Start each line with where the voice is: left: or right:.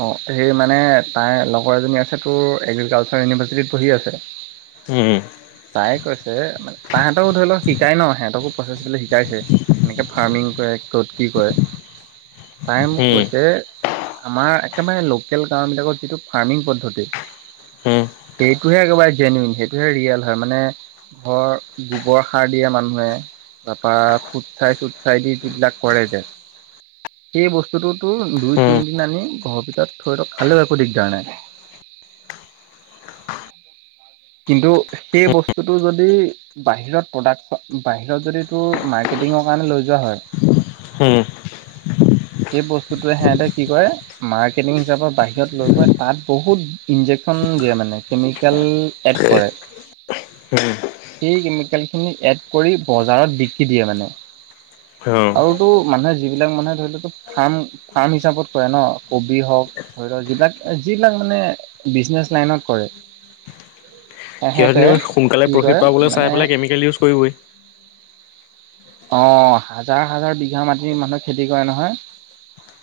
right: অ', সেই মানে তাইৰ লগৰ এজনী আছে তোৰ এগ্ৰিকালচাৰ ইউনিভাৰ্চিটিত বহি আছে।
left: উম।
right: তাই কৈছে তাহেঁতকো ধৰি লওক শিকাই ন সিহঁতকো প্ৰচেছ শিকাইছে। এনেকে ফাৰ্মিং কৰে ক'ত কি কৰে তাই মোক কৈছে। আমাৰ একেবাৰে লোকেল গাঁওবিলাকত যিটো ফাৰ্মিং পদ্ধতি সেইটোহে একেবাৰে ট্ৰেনিং সেইটোহে ৰিয়েল হয় মানে ঘৰ গোবৰ সাৰ দিয়ে মানুহে তাৰপা ফুট চাই চুট চাই দি যিবিলাক কৰে যে সেই বস্তুটোতো দুই
left: সিহঁতেনো
right: তিনদিন আনি ঘৰৰ ভিতৰত থৈ থক খালেও একো দিগদাৰ নাই। কিন্তু সেই বস্তুটো যদি বাহিৰত প্ৰডাক্ট বাহিৰত যদি তোৰ মাৰ্কেটিঙৰ কাৰণে লৈ যোৱা হয়।
left: হ'ম।
right: সেই বস্তুটোৱে সিহঁতে কি কৰে মাৰ্কেটিং হিচাপে বাহিৰত লৈ গৈ তাত বহুত ইনজেকচন দিয়ে মানে কেমিকেল এড কৰে।
left: [unintelligible]
right: সেই কেমিকেলখিনি এড কৰি, বজাৰত বিক্ৰী দিয়ে মানে। আৰু তোৰ, মানুহে যিবিলাক, মানুহে ধৰি ল' তোৰ ফাৰ্ম-ফাৰ্ম হিচাপত কৰে, ন'! কবি হওঁক, ধৰি লোৱা, যিবিলাক-যিবিলাক মানে, বিজনেছ লাইনত কৰে। সেহেঁতে
left: সিহঁতেনো, সোনকালে
right: কি
left: প্ৰফিট
right: কৰে
left: পাবলৈ
right: মানে
left: চাই পেলাই, কেমিকেল ইউজ কৰিবই।
right: অ'! হাজাৰ-হাজাৰ বিঘা মাটি, মানুহে খেতি কৰে নহয়।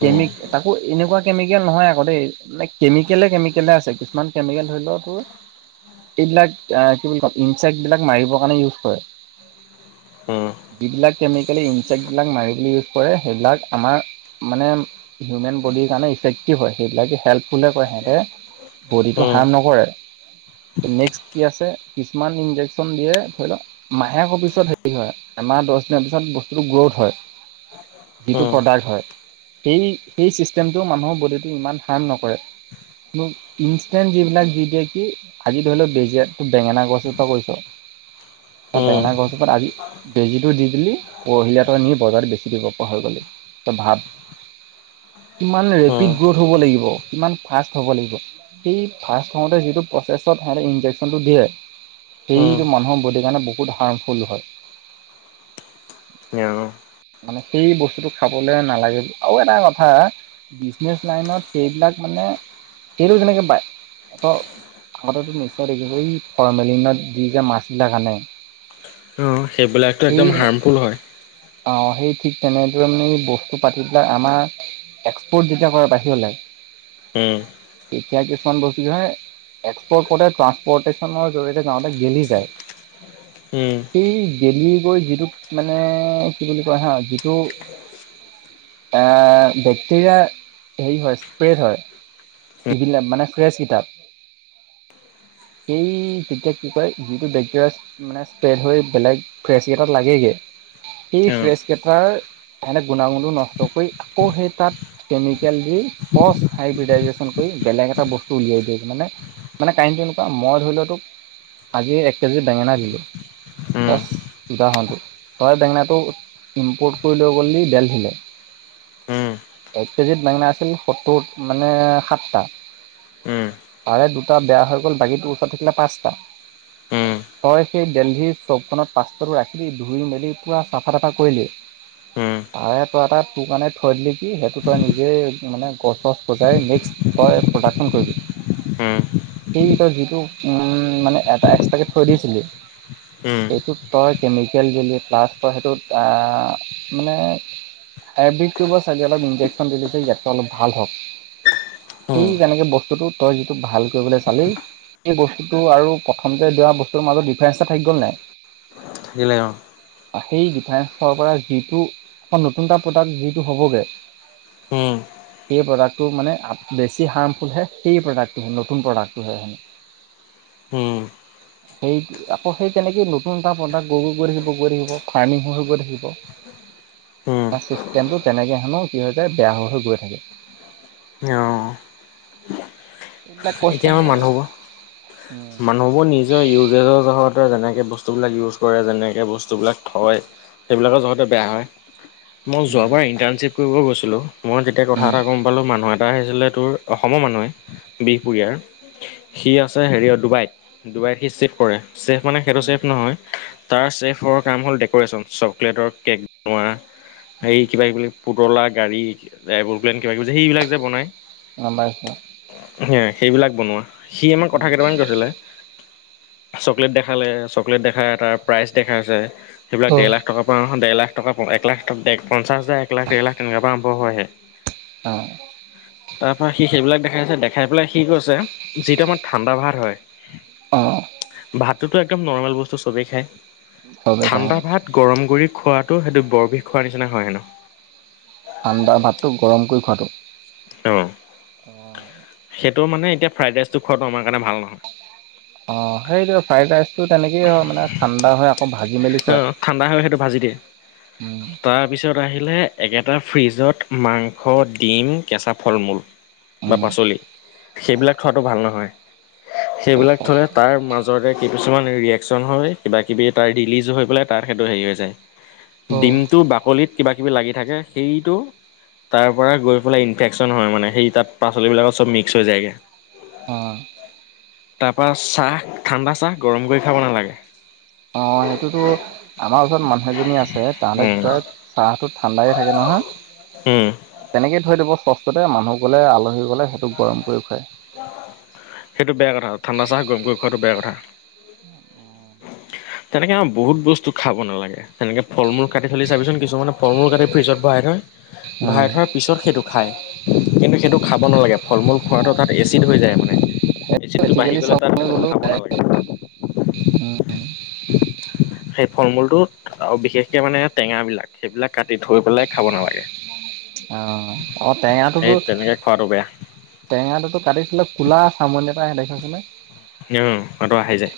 right: কেমিক, তাকো, এনেকুৱা কেমিকেল নহয়, আকৌ দেই। মানে, কেমিকলে, কেমিকলে আছে। কিছুমান কেমিকেল, ধৰি লওঁ তোৰ, এইবিলাক, কি বুলি কম! ইনচেক্ট বিলাক মাৰিবৰ কাৰণে, ইউজ কৰে। যিবিলাক, কেমিকেল ইনচেক্ট বিলাক মাৰিব ইউজ কৰে, সেইবিলাক আমাৰ মানে, হিউমেন বডিৰ কাৰণে, ইফেক্টিভ হয়। সেইবিলাকে, হেল্পফুলে কয় সিহঁতে। বডিটো হাৰ্ম নকৰে। নেক্সট কি আছে, কিছুমান ইঞ্জেকচন দিয়ে, ধৰি লওঁক, মাহেকৰ পিছত হেৰি হয়। এমাহ, দহ দিনৰ পিছত, বস্তুটো গ্ৰোথ হয়, যিটো প্ৰডাক্ট হয়। সেই, সেই চিষ্টেমটো মানুহৰ বডিটো, ইমান হাৰ্ম নকৰে। ইনষ্টেণ্ট যিবিলাক, যি দে কি আজি ধৰি লওঁ, [unintelligible] বেঙেনা গছ, এজোপা কৰিছোঁ। ত' বেঙেনা গছ এজোপাত আজি, বেজীটো দি দিলোঁ, পৰহিলে আকৌ নি বজাৰত বেচি দিব পৰা হৈ গ'ল। তই ভাব? কিমান ৰেপিড, গ্ৰোথ হ'ব লাগিব, কিমান ফাষ্ট হ'ব লাগিব। সেই ফাৰ্ষ্ট হওঁতে, যিটো প্ৰচেছত, সিহঁতে ইঞ্জেকচনটো দিয়ে। সেইটো, মানুহৰ বডিৰ কাৰণে, বহুত হাৰ্মফুল হয়।
left: [unintelligible]
right: মানে, সেই বস্তুটো খাবলৈ নালাগে। আৰু এটা কথা বিজনেছ লাইনত, সেইবিলাক মানে, সেইটো কনেকে পাই? আগতেতো, নিশ্চয় দেখিছই! এই, ফৰমেলিনত দি যে মাছ বিলাক আনে।
left: সেইবিলাকটো, একদম
right: সেই
left: হাৰ্মফুল হয়।
right: অ'! সেই ঠিক তেনেদৰে, মানে বস্তু পাতি বিলাক আমাৰ, এক্সপৰ্ট যেতিয়া কৰে, বাহিৰলে। তেতিয়া, কিছুমান বস্তু, কি হয়, এক্সপৰ্ট কৰোঁতে, ট্ৰানসপৰ্টেশ্যনৰ জৰিয়তে, গাঁৱতে গেলি যায়। [unintelligible] গেলি গৈ, যিটোক মানে, কি বুলি কয় হা! যিটো এ, বেক্টেৰিয়া হেৰি হয়, স্প্ৰেড হয়। এইবিলাক মানে, ফ্ৰেছ কিতাপ। সেই তেতিয়া, কি কয়, যিটো বেক্টেৰিয়া মানে, স্প্ৰেড হৈ, বেলেগ ফ্ৰেচকেইটাত লাগেগে, সেই ফ্ৰেচকেইটাৰ সেহেঁতে গুণগুণটো নষ্ট কৰি, আকৌ সেই তাত, কেমিকেল দি, পচ হাইবডাইজন কৰি, বেলেগ এটা বস্তু উলিয়াই দিয়ে। মানে, মানে, কাহিনীটো এনেকুৱা, মই ধৰি লোৱা তোক, আজি, এক কেজি বেঙেনা দিলোঁ। [unintelligible] উদাহৰণটো, তই বেঙেনাটো ইম্পৰ্ট কৰি লৈ গ'লি দিল্লীলে। এক কেজিত, বেঙেনা আছিল, সত্তৰ মানে, সাতটা। পাৰে, দুটা বেয়া হৈ গ'ল। বাকীটোৰ, ওচৰত থাকিলে, পাঁচটা। তই সেই, দিল্লীৰ চপখনত পাস্তটো ৰাখি, ধুই-মেলি পূৰা চাফা-তাফা কৰিলি! তাৰে, তই এটা, তোৰ কাৰণে থৈ দিলি, কি? সেইটো, তই নিজে মানে, গছ-চছ সজাই, নেক্সট তই প্ৰডাকশ্যন কৰিবি।
left: উম!
right: সেই, তই যিটো, উম! মানে, এটা এক্সট্ৰাকে থৈ দিছিলি। এইটোত, তই কেমিকেল দিলি, প্লাছ তই সেইটোত, আঁ মানে, আয়ুৰ্বেদটব চাগ অলপ ইঞ্ক্যন দিছে ইটা অলপাল হ'ওক। সেই তেনেকে বস্তুটো তই যিটো ভাল কৰিবলৈ চালেই এই বস্তুটো আৰু প্ৰথমতে দিয়া বস্তুৰ মাজত ডিফাৰেন্স এটা থাকি গ'ল নাই।
left: থাকিলে অ,
right: সেই ডিফাৰেন্ঞ্চৰ পৰা যিটো আকৌ নতুন এটা প্ৰডাক্ট যিটো হ'বগে।
left: হম,
right: সেই প্ৰডাক্টটো মানে, বেছি হাৰ্মফুলহে সেই প্ৰডাক্টটো নতুন প্ৰডাক্টটোহে। সেই আকৌ, সেই তেনেকে নতুন নতুন এটা প্ৰডাক্টৈ গৈ থাকিব, গৈ থাকিব, ফাৰ্মিঙ হৈ গৈ থাকিব। ছিষ্টেমটো তেনেকৈ হেনো কি হৈ যায় বেয়া হৈ, হৈ গৈ থাকে।
left: ইঅ,
right: এইবিলাক কষ্ট হে, উম,
left: নব, নিজৰ ইউজেজৰ জগৰতে যেনেকৈ বস্তুবিলাক ইউজ কৰে, যেনেকৈ বস্তুবিলাক থয়। সেইবিলাকৰ যহতে বেয়া হয়, মই
right: উম
left: যোৱ ইণ্টাৰ্ণশ্বিপ কৰিব গৈছিলোঁ, মই যেতিয়া কথা
right: উম
left: এটা গম পালোঁ মানুহ এটা আহিছিলে তোৰ অসমৰ মানুহ এই। পুৰয়াৰ, সি আছে হেৰিয় ডুবাইত, ডুবাইত সি চিফ কৰে। ছেফ মানে সেইটো
right: উম
left: চেফ নহয়, তাৰ চফৰ কাম হ'ল ডেক'ৰেচন চকলেটৰ কেক। তোমাৰ হেই
right: উম
left: কিবা, কিবি পুতলা গাড়ী, ড্ৰাইভৰ প্লেন কিবা কিবি সেইবিলাক যে বনায়।
right: গম, পাইছো।
left: সেইবিলাক বনোৱা, সি আমাক কথা
right: উম
left: কেইটামান কৈছিলে। চকলেট দেখালে, চকলেট দেখাই তাৰ প্ৰাইচ দেখাইছে, সেইবিলাক দেৰ লাখ টকা পৰা, দেৰ লাখ টকা এক লাখ, পঞ্চা হাজাৰ, এক লাখ, দেৰ লাখ, তেনেকুৱা পৰা আৰম্ভ হয় হে।
right: অ,
left: তাৰ পৰা সি সেইবিলাক দেখাইছে দেখাই পেলাই সি কৈছ, যিটো আমাৰ ঠাণ্ডা ভাত হয়।
right: অঁ
left: ভাতটোতো একদম নৰ্মেল বস্তু, চবেই খাই,
right: চবেই খায়
left: ঠাণ্ডা ভাত গৰম কৰি খোৱাটো সেইটো বৰ বিষ খোৱাৰ নিচিনা হয় হেনো।
right: ঠাণ্ডাৰ ভাতটো গৰম কৰি খোৱাটো
left: অ, সেইটো মানে এতিয়া ফ্ৰাইড ৰাইচটো খোৱাটো আমাৰ কাৰণে ভাল নহয়।
right: অ, সেইটো ফ্ৰাইড ৰাইচটো তেনেকেই হয় মানে ঠাণ্ডা হয় আকৌ ভাজি মেলি
left: অ
right: খুৱায়
left: ঠাণ্ডা হয়, সেইটো ভাজি দিয়ে।
right: [inaudible]
left: তাৰপিছত আহিলে একেটা ফ্ৰিজত মাংস, ডিম, কেঁচা ফল মূল। বা
right: উম
left: পাচলি, সেইবিলাক থোৱাটো ভাল নহয়। সেইবিলাক থলে, তাৰ মাজতে কিছুমান ৰিয়কচন হয়, কিবা কিবি এটা ৰি যোগ হৈ পেলাই তাত সেইটো হেৰি হৈ যায়,
right: অ
left: ডিমটো বাকলিত কিবা কিবি লাগি থাকে সেইটো তাৰ পৰা গৈ পেলাই ইনফেকশচন হয় মানে, সেই তাত পাচলিবিলাকত চ'ব মিক্স হৈ যায়গৈ।
right: অ,
left: তাৰ পৰা চাহ ঠাণ্ডা চাহ গৰম কৰি খাব নালাগে।
right: অ, সেইটোতো আমাৰ ওচৰত মানুহ এজনী আছে তাহতে
left: উম
right: কি কৰে চাহটো ঠাণ্ডাই থাকে নহয়।
left: উম,
right: তেনেকে থৈ দিব চছটোতে মানুহ গ'লে, আলহী গ'লে সেইটো গৰম কৰি খুৱাই।
left: সেইটো বেয়া কথা, ঠাণ্ডা চাহ গম গৈ খোৱাটো বেয়া কথা।
right: [unintelligible]
left: তেনেকে বহুত বস্তু খাব নালাগে। তেনেকে ফল মূল কাটি চি, চাবিচোন কিছুমানে ফল মূল কাটি ফ্ৰজত বহাই থয়।
right: উম
left: ভৰাই থোৱাৰ পিছত সেইটো খায়, কিন্তু সেইটো খাব নালাগে ফল মূল খোৱাটো তাত এচিড হৈ যায় মানে, এচিড টো বাঢ়ি
right: প্ৰেক্টিকেলি
left: গলে তাত
right: চাবলৈ
left: সেইতো
right: গ'লো
left: খাব নালাগে।
right: উম
left: সেই ফল মূলটোত বিশেষকে মানে টেঙা বিলাক সেইবিলাক কাটি থৈ পেলাই খাব নালাগে।
right: অ', অ'
left: সেই
right: টেঙাটোতো
left: তেনেকে খোৱাটো বেয়া
right: টেঙাটোতো কাটিছিলে, ক'লা চামনি এটা আহে দেখাইছোনে?
left: উ, সেইটো আহি যায়।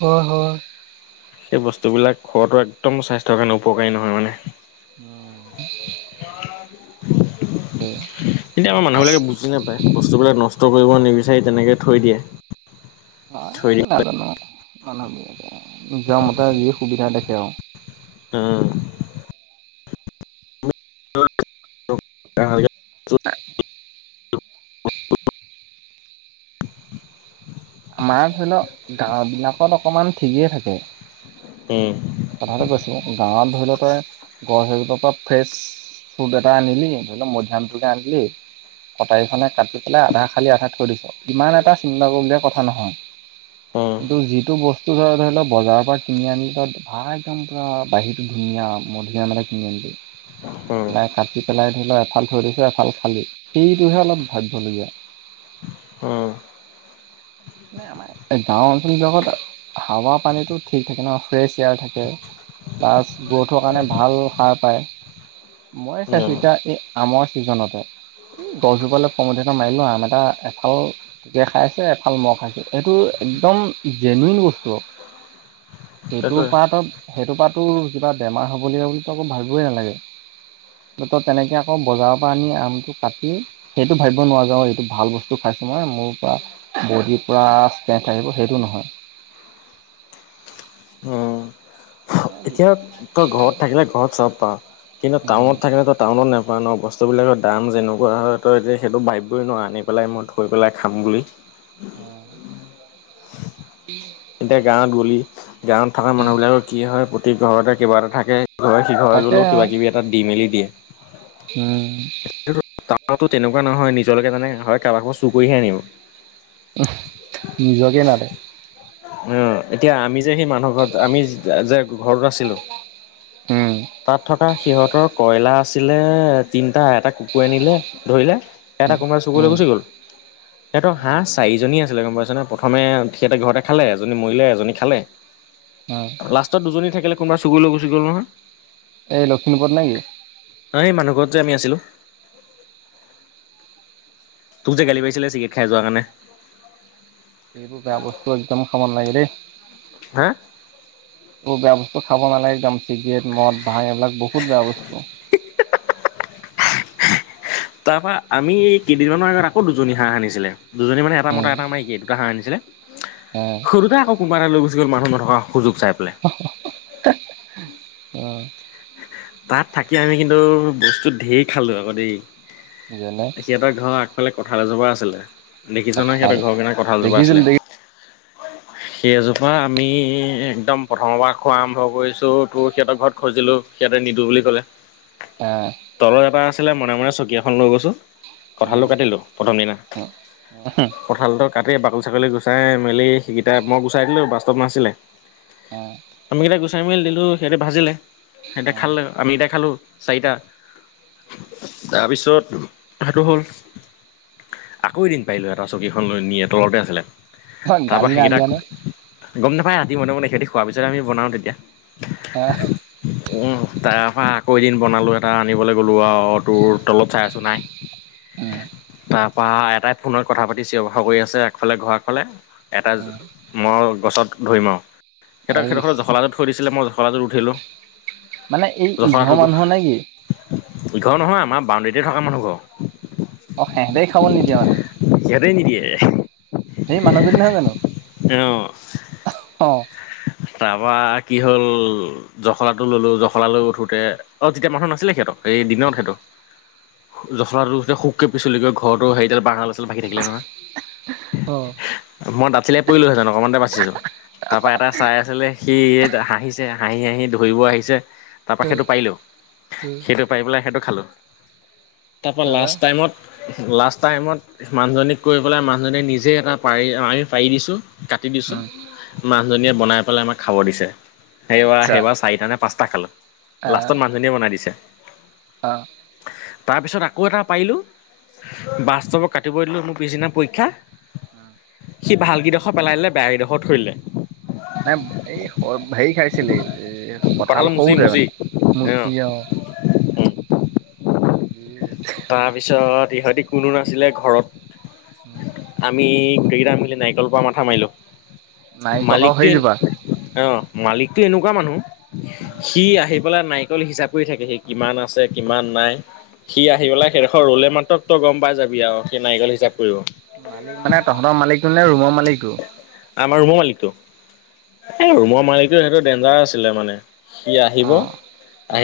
right: হয় হয়।
left: সেই বস্তুবিলাক খোৱাটো একদম স্বাস্থ্যৰ কাৰণে উপকাৰী নহয় মানে।
right: উম।
left: এতিয়া আমাৰ মানুহবিলাকে বুজ বুজি নাপায়, বস্তুবিলাক নষ্ট কৰিব নিবিচাৰি তেনেকে থৈ দিয়ে। থৈ দি
right: এই নাজানো, মানুহবিলাকে নিজৰ মতে যি সুবিধা দেখে আৰু।
left: উম। [unintelligible]
right: আ আমাৰ ধৰি ল' গাঁওবিলাকত অকণমান ঠিকেই থাকে।
left: উম।
right: কথাটো কৈছোঁ গাঁৱত ধৰি ল' তই গছ হেৰিৰপৰা ফ্ৰেছ চুট এটা আনিলি, ধৰি ল' মধ্যাহ্নটোকে আনিলি কটাৰীখনে কাটি পেলাই আধা খালি আধা থৈ দিছ, ইমান এটা চিন্তা কৰিবলগীয়া কথা নহয়।
left: উম
right: কিন্তু যিটো বস্তু ধৰ ধৰি ল' বজাৰৰপৰা কিনি আনি তাত বা একদম পূৰা বাহিৰটো ধুনীয়া মধুৰি আম এটা কিনি আনিলি
left: উম
right: নাই কাটি পেলাই ধৰি ল' এফাল থৈ দিছ এফাল খালি, সেইটোহে অলপ ভাবিবলগীয়া।
left: উম।
right: মানে আমাৰ গাওঁ অঞ্চলবিলাকত হাৱা পানীতো ঠিক থাকে ন' ফ্ৰেছ এয়াৰ থাকে। প্লাছ গ্ৰ'থৰ কাৰণে ভাল সাৰ পায়। মই চাইছোঁ
left: উম
right: এতিয়া এই আমৰ ছিজনতে এই গছজোপালৈ খং উঠে ন' মাৰিলো আম এটা এফাল পোকে খাই আছে ফাল মই খাইছোঁ, এইটো একদম জেনুৱিন বস্তু সেইটো
left: সেইটোৱে
right: পাতত সেইটো পাতো কিবা বেমাৰ হ'বলগীয়া বুলিতো আকৌ ভাবিবই নালাগে। ত' তেনেকৈ আকৌ বজাৰৰপৰা আনি আমটো কাটি সেইটো ভাবিব নোৱাৰ যে এইটো ভাল বস্তু খাইছোঁ, মই মোৰপৰা বডিৰ পুৰা ষ্ট্ৰেথ থাকিব সেইটো নহয়।
left: উম। এতিয়া তই ঘৰত থাকিলে ঘৰত চব পাওঁ কিন্তু
right: উম
left: টাউনত থাকিলে তই টাউনত নেপোৱা ন', বস্তুবিলাকৰ দাম যেনেকুৱা হয়, তই এতিয়া সেইটো ভাবিবই নোৱাৰ আনি পেলাই মই থৈ পেলাই খাম বুলি।
right: উম।
left: এতিয়া গাঁৱত গ'লি গাঁৱত থকা মানুহবিলাকৰ কি হয় প্ৰতি ঘৰতে কিবা এটা থাকে ইঘৰে সিঘৰে
right: তাকে
left: গ'লেও
right: আৰু
left: কিবা কিবি এটা দি মেলি দিয়ে।
right: উম।
left: টাউনতটো তেনেকুৱা নহয় নিজলৈকে মানে হয় কাৰবা ঘৰৰপা চুৰ কৰিহে আনিব।
right: নিজকে লাগে।
left: উ, এতিয়া আমি যে সেই মানুহ ঘৰত, আমি যে ঘৰত আছিলোঁ
right: উম।
left: তাত থকা সিহঁতৰ কইলাৰ আছিলে তিনটা, এটা কুকুৰে নিলে ধৰিলে এটা কোনবাই চুৰ কৰি লৈ
right: উম
left: গুচি গ'ল। সিহঁতৰ হাঁহ
right: অ
left: চাৰিজনী আছিলে গম পাইছনে, প্ৰথমে সিহঁতে ঘৰতে খালে, এজনী মৰিলে, এজনী খালে।
right: অ
left: লাষ্টত দুজনী থাকিলে, কোনোবা চুৰ কৰি লৈ গুচি গল নহয়।
right: এই লখিমপুৰত নে কি?
left: নহয়, এই মানুহ ঘৰত যে আমি আছিলোঁ। তোক যে গালি পাৰিছিলে, চিগেৰেট খাই যোৱা কাৰণে।
right: এইবোৰ বেয়া বস্তু একদম খাব নালাগে দে।
left: হা
right: আৰু বেয়া বস্তু খাব নালাগে একদম চিগেট, মদ, ভাং এইবিলাক বহুত বেয়া বস্তু।
left: তাৰপৰা আমি এই কেইদিনমানৰ আগত আকৌ দুজনী হাঁহ আনিছিলে। দুজনী মানে এটা মতা, এটা মাইকি দুটা হাঁহ আনিছিলে।
right: অ'।
left: সৌদুটা কোনবা এটা লৈ গুচি গ'ল মানুহ নথকা সুযোগ চাই পেলাই।
right: অ'।
left: তাত থাকি আমি কিন্তু বস্তু ধেৰ খালোঁ আকৌ দেই।
right: যেনে
left: সিহঁতৰ ঘৰ আগফালে কঠাল এজোপা আছিলে। দেখিছ নহয়
right: কঁঠাল
left: সিহঁতৰ ঘৰকেনে কঠালজোপা
right: দেখিছিলো
left: আছিলে।
right: দেখি
left: সেইজোপা আমি একদম প্ৰথমৰ পৰা খোৱা আৰম্ভ কৰিছো, তোৰ সিহঁতৰ ঘৰত খুজিলো। সিহঁতে নিদো বুলি ক'লে।
right: অ'।
left: তলত এটা আছিলে মনে মনে চকী এখন লৈ গৈছো।
right: উম,
left: কঁঠালটো কাটিলো প্ৰথম দিনা। কঁঠালটো কাটি বাকলি ছাকলি গুচাই মেলি সেইকেইটা মই গুচাই দিলো বাষ্টপ নাছিলে।
right: উম,
left: আমিকেইটা গুচাই মেলি দিলো সিহঁতে ভাজিলে। সিঁহতে
right: উম।
left: খালে আমিকেটা খালো চাৰিটা। তাৰপিছত সেইটো হ'ল আকৌ এদিন পাৰিলো এটা চকীখন লৈ নিয়ে তলতে আছিলে।
right: তোমাক
left: তাৰ পৰা
right: গালি না
left: সেইকেইটা
right: দিয়া নে?
left: গম নেপায়। ৰাতি মনে মনে ইহঁতি খোৱাৰ পিছত আমি বনাও তেতিয়া।
right: আহ।
left: উম তাৰ পৰা আকৌ এদিন বনালো এটা আনিবলৈ গলো আও তোৰ তলত চাই আছো নাই।
right: উম।
left: তাৰ পৰা এটাই ফোনত কথা পাতিছে কৰি আছে আগফালে ঘৰৰ আগফালে এটাই
right: উম,
left: মই গছত ধৰিম আৰু সিহঁতক-সিঁহতৰ
right: আইচ।
left: ঘৰৰ জখলাটোত থৈ দিছিলে, মই জখলাটোত উঠিলোঁ।
right: মানে এই
left: জখলাটো,
right: ইঘৰ মানুহৰ নে কি?
left: ইঘৰ নহয় আমাৰ বাউণ্ডেৰীতে থকা মানুহ ঘৰ।
right: অ', সেহঁতেই খাবলৈ নিদিয়ে মানে।
left: ইহতেই নিদিয়ে।
right: সেই মানুহজনী নহয় জানো?
left: অ',
right: অ'।
left: তাৰপা কি হ'ল জখলাটো ললো, জখলা লৈ উঠোতে অ', তেতিয়া মানুহ নাছিলে সিহঁতৰ, এই দিনত সেটো। জখলাটো শুককে পিচল গৈ ঘৰটো হেৰিডাল বাঁহডাল আছে। ভাগি থাকিলে নহয়।
right: অ',
left: মই দাতচিলে পৰিলোহেতেন অকণমানতে বাচিছো। তাৰ পৰা এটা চাই আছিলে সি হাঁহিছে হাঁহি-হাঁহি ধৰিব আহিছে। তাৰপৰা
right: উম,
left: সেইটো পাৰিলোঁ। সেইটো পাৰি পেলাই সেইটো খালোঁ। তাৰপৰা লাষ্ট টাইমত লাষ্ট টাইমত মানুহজনীক কৰি পেলাই, মানুহজনী নিজে এটা পাৰি আমি পাৰি দিছোঁ। কাটি দিছো
right: উম,
left: মানুহজনীয়ে বনাই পেলাই আমাক খাব দিছে।
right: আচ্ছা,
left: সেইবাৰ-সেইবাৰ চাৰিটা নে পাঁচটা খালো। লাষ্টত
right: আহ
left: মানুহজনিয়ীয়ে বনাই দিছে। তাৰপিছত আকৌ এটা পাৰিলোঁ। বাস্তৱক কাটিব দিলো মোৰ পিছদিনা পৰীক্ষা।
right: অ'।
left: সি ভাল কেইডোখৰ পেলাই দিলে। বেয়া কেইডোখৰত থৰিলে।
right: মানে এই হেৰি খাইছিলি এ।
left: কঁঠাল
right: কঠাল
left: মুচি
right: সৰুতে
left: মুচি
right: মানে মুচি অ'।
left: অ
right: দ
left: তাৰপিছত ইহঁতি কোনো নাছিলে ঘৰত।
right: অ
left: আমি গোটেইকেইটা মিলি নাৰিকলৰ পৰা মাথা মাৰিলো।
right: নাৰিকলৰ
left: মালিকটোৱে
right: হেৰিজোপা।
left: অ', মালিকতটো এনেকুৱা মানুহ। সি আহি পেলাই নাৰিকল হিচাপ কৰি থাকেহি, কিমান আছে কিমান নাই। সি আহি আহি পেলাই সেইডোখৰত ৰু'লে মাত্ৰ তই গম পাই যাবি আৰু সি‌ নাৰিকল হিচাপ কৰিব।
right: মালিক মানে তহঁতৰ মালিকটো নে, ৰুমৰ মালিকটো?
left: আমাৰ ৰোমৰ মালিকটো। ৰুমৰ মালিকটো, সেইটো ডেঞ্জাৰ আছিলে মানে। সি আহিব,
right: অ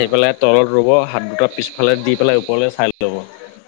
right: অ।
left: পেলাই তলত ৰ'ব, হাত দুটা পিছফালে দি পেলাই ওপৰলৈ চাই ল'ব।